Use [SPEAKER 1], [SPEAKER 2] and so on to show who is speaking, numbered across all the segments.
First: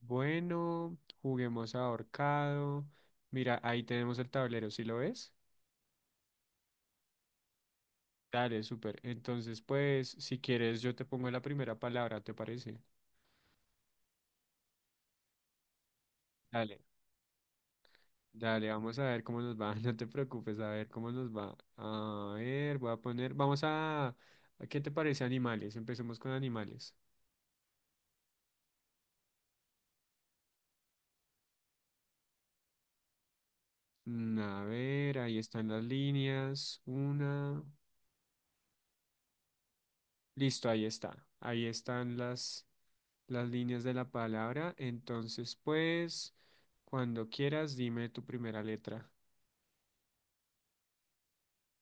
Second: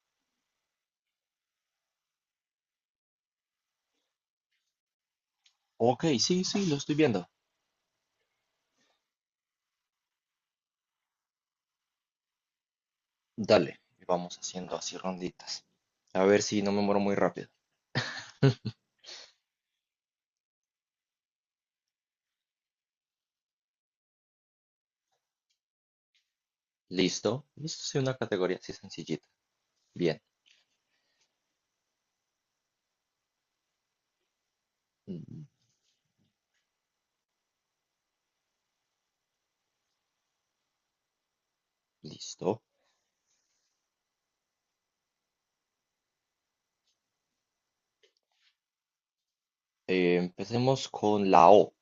[SPEAKER 1] Bueno, juguemos ahorcado. Mira, ahí tenemos el tablero, ¿sí lo ves?
[SPEAKER 2] Ok, sí, sí, lo estoy viendo.
[SPEAKER 1] Dale, súper. Entonces, pues, si quieres, yo te pongo la primera palabra, ¿te parece?
[SPEAKER 2] Dale, y vamos haciendo así ronditas. A ver si no
[SPEAKER 1] Dale.
[SPEAKER 2] me muero muy rápido.
[SPEAKER 1] Dale, vamos a ver cómo nos va. No te preocupes, a ver cómo nos va. A ver, voy a poner, vamos a, ¿qué te parece animales? Empecemos con animales.
[SPEAKER 2] Listo. Listo, sí, una categoría así sencillita. Bien.
[SPEAKER 1] A ver, ahí
[SPEAKER 2] Mm,
[SPEAKER 1] están las líneas. Una. Listo, ahí está. Ahí están
[SPEAKER 2] Listo.
[SPEAKER 1] las líneas de la palabra. Entonces, pues, cuando quieras, dime tu primera letra.
[SPEAKER 2] Empecemos con la O.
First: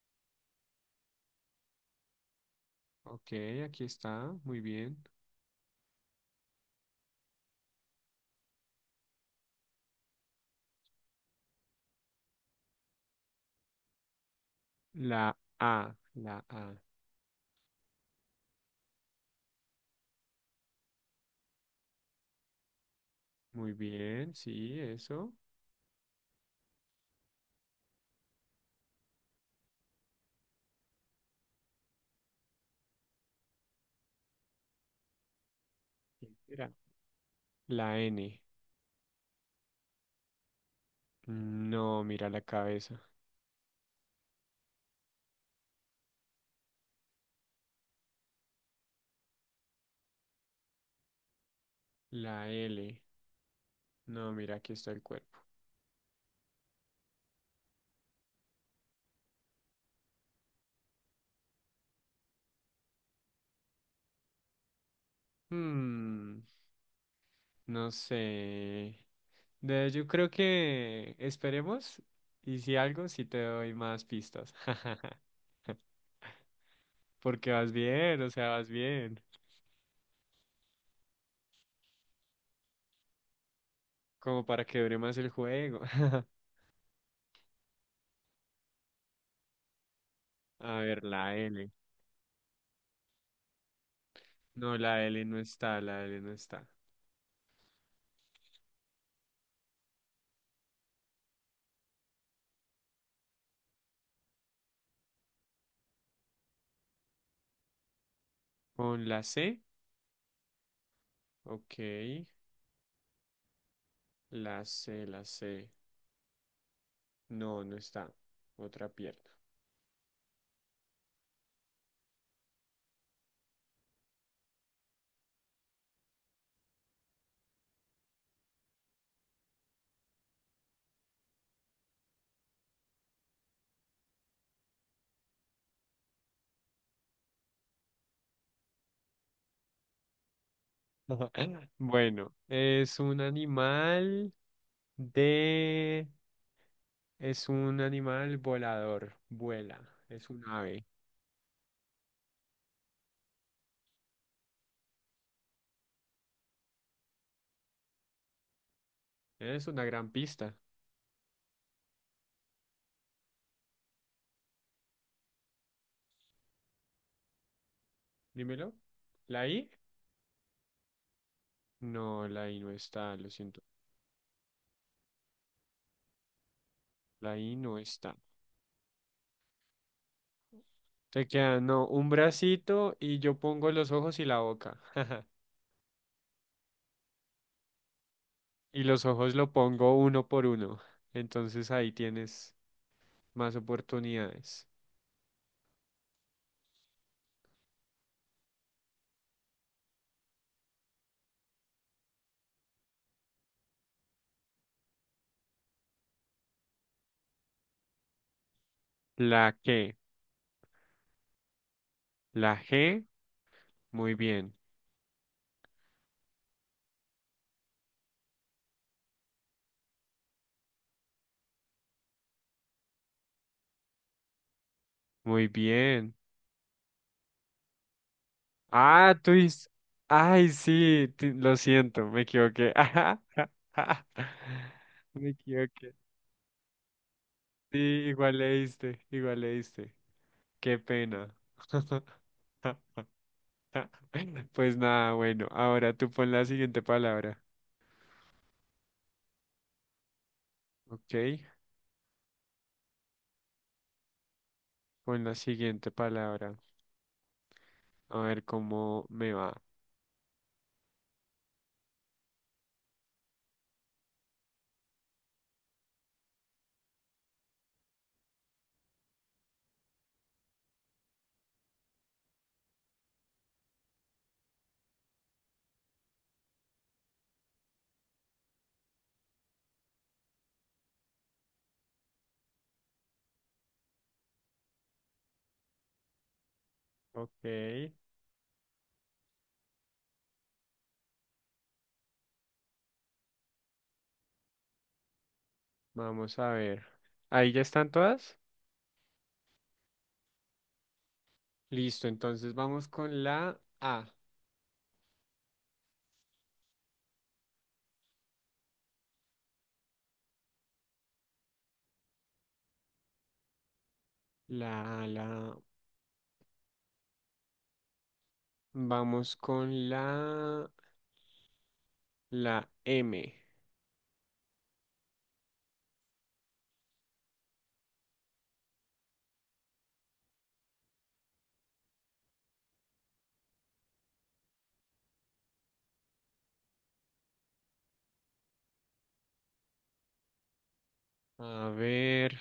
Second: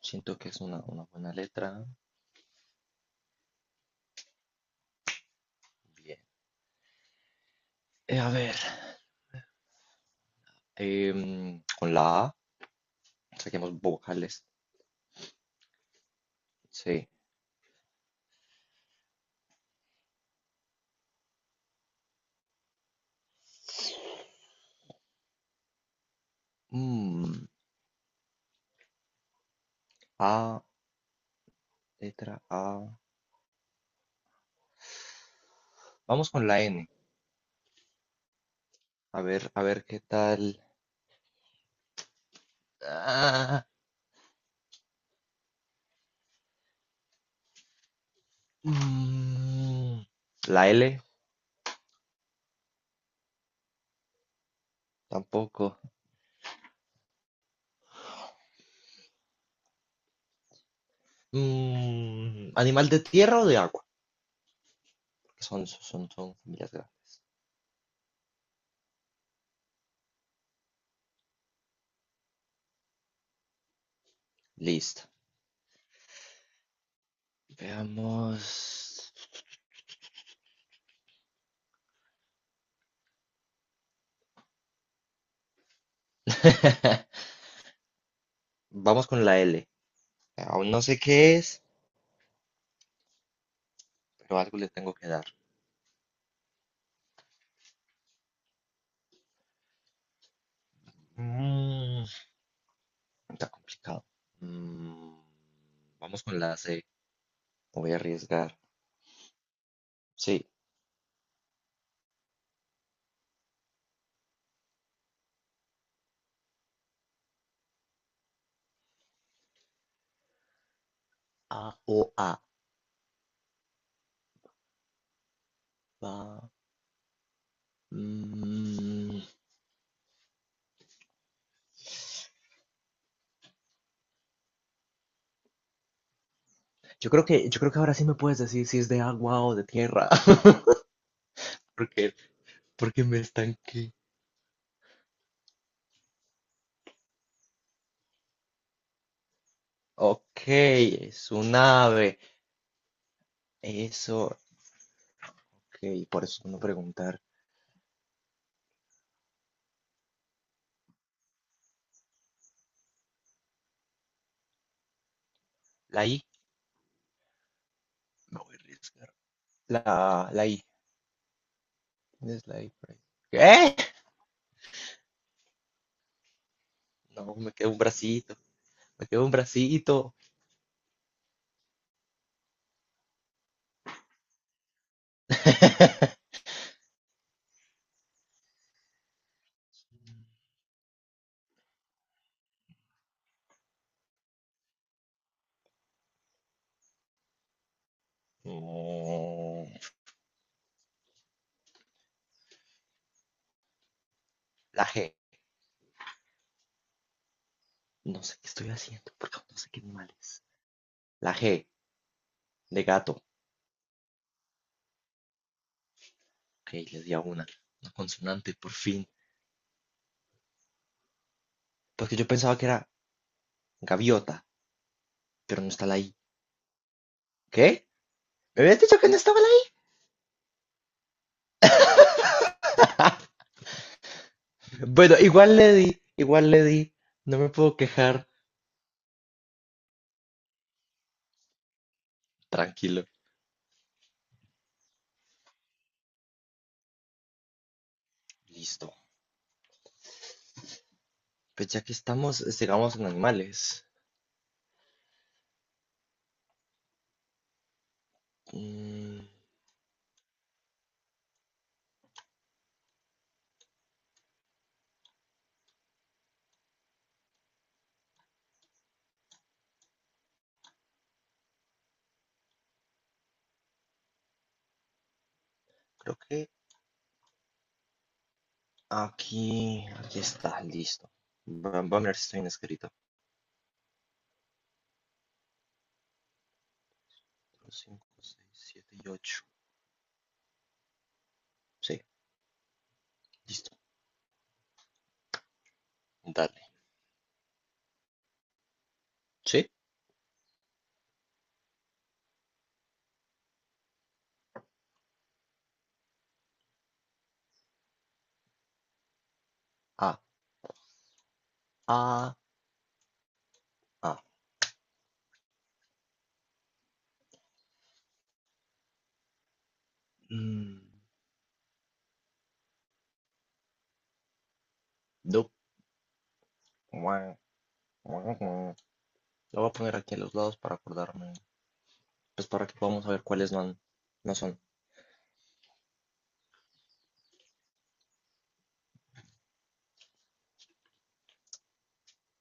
[SPEAKER 2] Siento que es una buena letra.
[SPEAKER 1] Ok, aquí está. Muy bien.
[SPEAKER 2] Bien. A ver. Con la A. Saquemos vocales.
[SPEAKER 1] La A.
[SPEAKER 2] Sí.
[SPEAKER 1] Muy bien, sí, eso.
[SPEAKER 2] Mm, A, letra A.
[SPEAKER 1] ¿Qué
[SPEAKER 2] Vamos con la
[SPEAKER 1] será?
[SPEAKER 2] N.
[SPEAKER 1] La N.
[SPEAKER 2] A ver qué tal.
[SPEAKER 1] No, mira la cabeza.
[SPEAKER 2] Ah, mm, la L.
[SPEAKER 1] La L. No, mira, aquí está el cuerpo.
[SPEAKER 2] Tampoco. ¿Animal de tierra o de agua? Porque son
[SPEAKER 1] Hmm,
[SPEAKER 2] familias grandes.
[SPEAKER 1] no sé. De- yo creo que esperemos y si algo, sí te doy más pistas.
[SPEAKER 2] Listo.
[SPEAKER 1] Porque vas bien, o sea, vas
[SPEAKER 2] Veamos.
[SPEAKER 1] bien. Como para que dure más el juego.
[SPEAKER 2] Vamos con la L. Aún
[SPEAKER 1] A
[SPEAKER 2] no sé
[SPEAKER 1] ver, la
[SPEAKER 2] qué es,
[SPEAKER 1] L.
[SPEAKER 2] pero algo le
[SPEAKER 1] No,
[SPEAKER 2] tengo
[SPEAKER 1] la
[SPEAKER 2] que
[SPEAKER 1] L
[SPEAKER 2] dar.
[SPEAKER 1] no está, la L no está.
[SPEAKER 2] Mm, está complicado. Mm, vamos con la C. Me voy a arriesgar.
[SPEAKER 1] Con la C,
[SPEAKER 2] Sí.
[SPEAKER 1] ok. La C. No, no está. Otra pierna.
[SPEAKER 2] A o A. Va. Mm, yo creo que ahora sí me puedes decir si es de agua o de tierra. Porque,
[SPEAKER 1] Bueno, es
[SPEAKER 2] porque me
[SPEAKER 1] un
[SPEAKER 2] estanqué.
[SPEAKER 1] animal de... Es un animal volador, vuela, es un
[SPEAKER 2] Ok,
[SPEAKER 1] ave.
[SPEAKER 2] es un ave. Eso, ok, por eso no preguntar.
[SPEAKER 1] Es una gran pista,
[SPEAKER 2] La I, me voy a
[SPEAKER 1] dímelo.
[SPEAKER 2] arriesgar.
[SPEAKER 1] ¿La I?
[SPEAKER 2] La I,
[SPEAKER 1] No,
[SPEAKER 2] ¿dónde
[SPEAKER 1] la
[SPEAKER 2] es
[SPEAKER 1] I
[SPEAKER 2] la
[SPEAKER 1] no
[SPEAKER 2] I por ahí?
[SPEAKER 1] está, lo siento.
[SPEAKER 2] ¿Qué?
[SPEAKER 1] La
[SPEAKER 2] No, me
[SPEAKER 1] I
[SPEAKER 2] quedó un
[SPEAKER 1] no está.
[SPEAKER 2] bracito, me quedó un bracito.
[SPEAKER 1] Te queda, no, un bracito y yo pongo los ojos y la boca. Y los ojos lo pongo uno por uno. Entonces ahí tienes más oportunidades.
[SPEAKER 2] Mm, La G, no sé qué estoy haciendo, porque
[SPEAKER 1] La
[SPEAKER 2] no sé qué
[SPEAKER 1] que,
[SPEAKER 2] animal es. La G,
[SPEAKER 1] la
[SPEAKER 2] de
[SPEAKER 1] G,
[SPEAKER 2] gato.
[SPEAKER 1] muy bien,
[SPEAKER 2] Ok, les di a una consonante, por fin. Porque yo pensaba que era gaviota,
[SPEAKER 1] muy
[SPEAKER 2] pero no está la
[SPEAKER 1] bien.
[SPEAKER 2] I. ¿Qué? ¿Me habías dicho que
[SPEAKER 1] Ah,
[SPEAKER 2] no
[SPEAKER 1] tú
[SPEAKER 2] estaba la?
[SPEAKER 1] dices, ay, sí, ti- lo siento, me equivoqué.
[SPEAKER 2] Bueno,
[SPEAKER 1] Me
[SPEAKER 2] igual le di,
[SPEAKER 1] equivoqué.
[SPEAKER 2] igual le di. No me puedo
[SPEAKER 1] Sí,
[SPEAKER 2] quejar.
[SPEAKER 1] igual leíste, igual leíste. Qué pena.
[SPEAKER 2] Tranquilo.
[SPEAKER 1] Pues nada, bueno, ahora tú pon la siguiente palabra.
[SPEAKER 2] Listo.
[SPEAKER 1] Ok,
[SPEAKER 2] Pues ya que estamos, sigamos en animales.
[SPEAKER 1] con la siguiente palabra. A ver cómo
[SPEAKER 2] Mm,
[SPEAKER 1] me va.
[SPEAKER 2] creo que aquí está, listo. Va a ver si estoy inscrito.
[SPEAKER 1] Ok,
[SPEAKER 2] 5, 6, 7 y 8. Sí, listo.
[SPEAKER 1] vamos a
[SPEAKER 2] Dale.
[SPEAKER 1] ver. ¿Ahí ya están todas?
[SPEAKER 2] Sí.
[SPEAKER 1] Listo, entonces vamos con la A.
[SPEAKER 2] Ah, ah, ah.
[SPEAKER 1] La A, la... Vamos con la...
[SPEAKER 2] Mm,
[SPEAKER 1] La M.
[SPEAKER 2] du. Guau, guau, guau. Lo voy a poner aquí a los lados para acordarme. Pues para que podamos saber cuáles no, no son.
[SPEAKER 1] A ver,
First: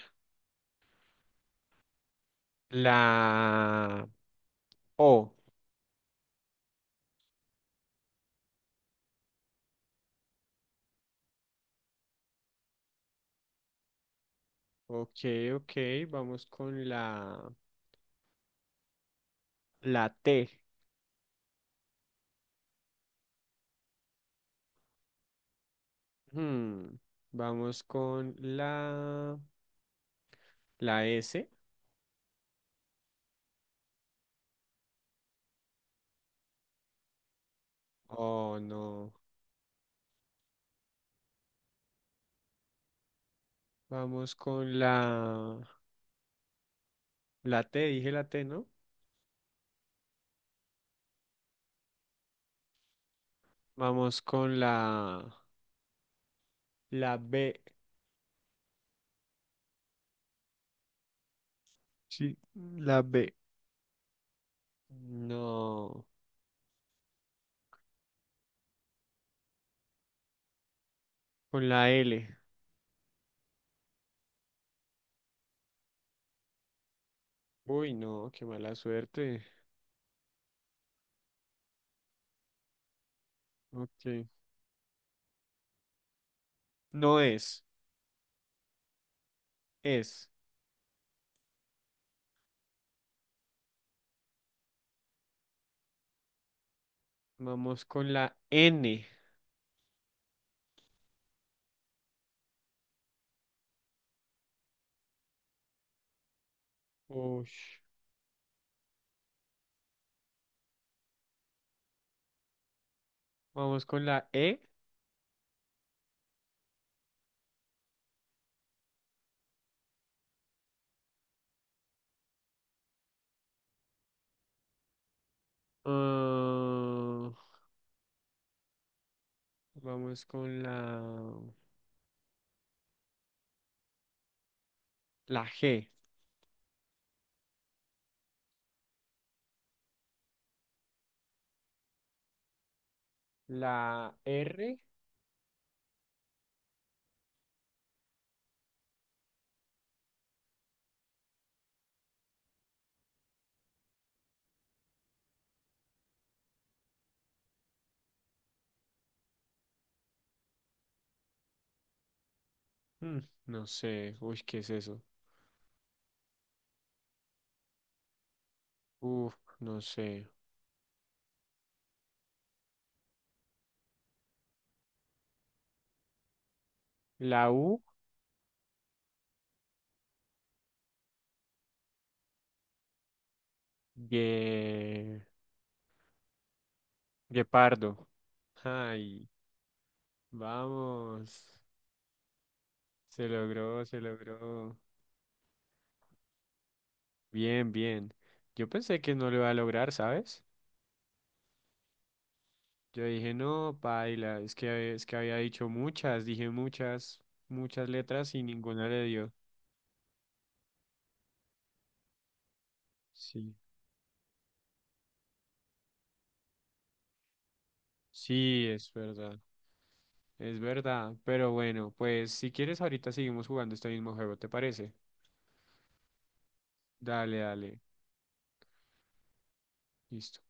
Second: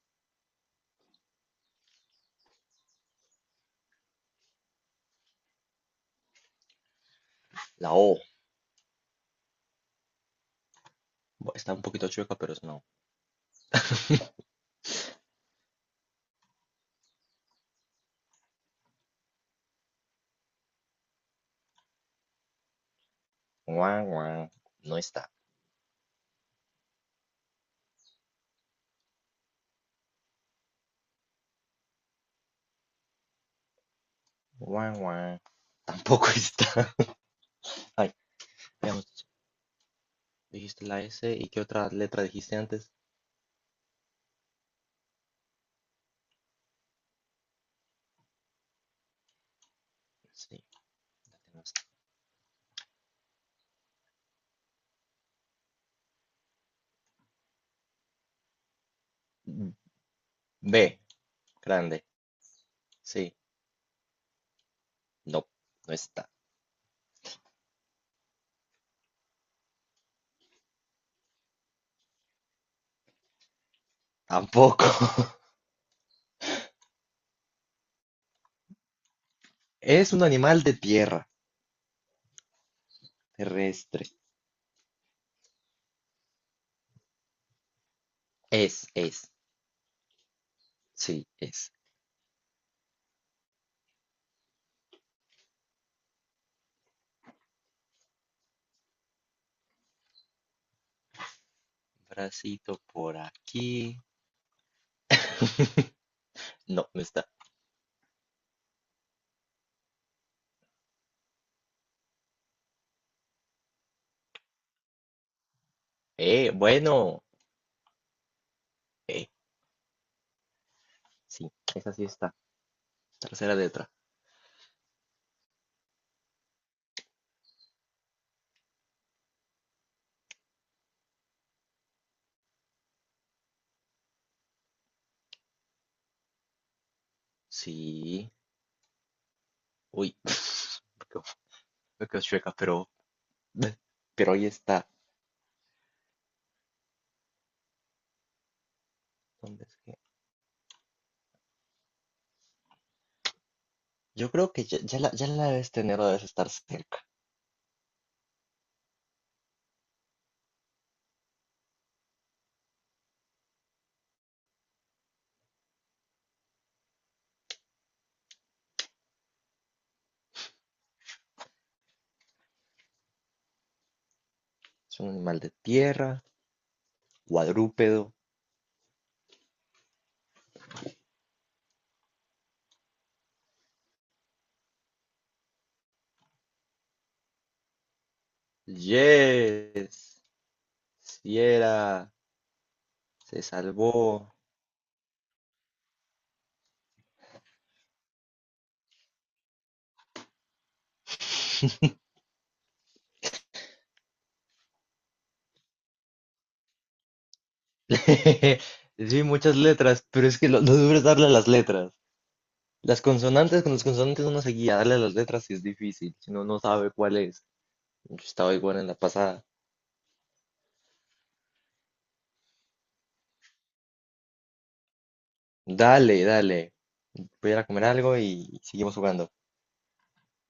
[SPEAKER 1] la O.
[SPEAKER 2] La O. Está un poquito chueca, pero es no.
[SPEAKER 1] Ok, ok, vamos con la... La T.
[SPEAKER 2] Guau, guau. No está.
[SPEAKER 1] Hmm, Vamos con la... La S.
[SPEAKER 2] Guau, guau. Tampoco está. Ay,
[SPEAKER 1] Oh, no.
[SPEAKER 2] veamos. ¿Dijiste la S y qué otra letra dijiste antes?
[SPEAKER 1] Vamos con la, la T, dije la T, ¿no?
[SPEAKER 2] Sí, la tenemos.
[SPEAKER 1] Vamos con la, la B.
[SPEAKER 2] Mm, B, grande.
[SPEAKER 1] Sí, la B.
[SPEAKER 2] Sí, no, no
[SPEAKER 1] No,
[SPEAKER 2] está.
[SPEAKER 1] con la L.
[SPEAKER 2] Tampoco.
[SPEAKER 1] Uy, no, qué mala suerte.
[SPEAKER 2] Es un animal de tierra, terrestre.
[SPEAKER 1] Ok. No es,
[SPEAKER 2] Es, es.
[SPEAKER 1] es.
[SPEAKER 2] Sí, es.
[SPEAKER 1] Vamos con la N.
[SPEAKER 2] Bracito por aquí. No, no está.
[SPEAKER 1] Uy. Vamos con la E.
[SPEAKER 2] Bueno. Eh, sí, esa sí está. Tercera letra.
[SPEAKER 1] Ah, vamos con la, la G.
[SPEAKER 2] Sí, uy, quedo, me quedo chueca, pero,
[SPEAKER 1] La
[SPEAKER 2] pero ahí
[SPEAKER 1] R.
[SPEAKER 2] está. ¿Dónde es que? Yo creo que ya la debes tener o debes estar cerca.
[SPEAKER 1] Mm, no sé. Uy, ¿qué es eso? Uf, no sé.
[SPEAKER 2] Es un animal de tierra,
[SPEAKER 1] La U,
[SPEAKER 2] cuadrúpedo.
[SPEAKER 1] Gue- Guepardo. Ay,
[SPEAKER 2] Yes, si
[SPEAKER 1] vamos.
[SPEAKER 2] era,
[SPEAKER 1] Se
[SPEAKER 2] se
[SPEAKER 1] logró, se
[SPEAKER 2] salvó.
[SPEAKER 1] logró. Bien, bien. Yo pensé que no lo iba a lograr, ¿sabes? Yo dije, no, paila, es que había dicho muchas, dije muchas, muchas letras y ninguna le
[SPEAKER 2] Sí,
[SPEAKER 1] dio.
[SPEAKER 2] muchas letras, pero es que lo duro es darle a las letras. Las
[SPEAKER 1] Sí,
[SPEAKER 2] consonantes, con las consonantes uno se guía, darle a las letras sí es difícil, si no, no sabe cuál es. Yo estaba
[SPEAKER 1] sí,
[SPEAKER 2] igual en
[SPEAKER 1] es
[SPEAKER 2] la
[SPEAKER 1] verdad,
[SPEAKER 2] pasada.
[SPEAKER 1] es verdad. Pero bueno, pues si quieres ahorita seguimos jugando este mismo juego, ¿te parece?
[SPEAKER 2] Dale, dale, voy
[SPEAKER 1] Dale,
[SPEAKER 2] a ir a
[SPEAKER 1] dale,
[SPEAKER 2] comer algo y seguimos jugando.
[SPEAKER 1] listo.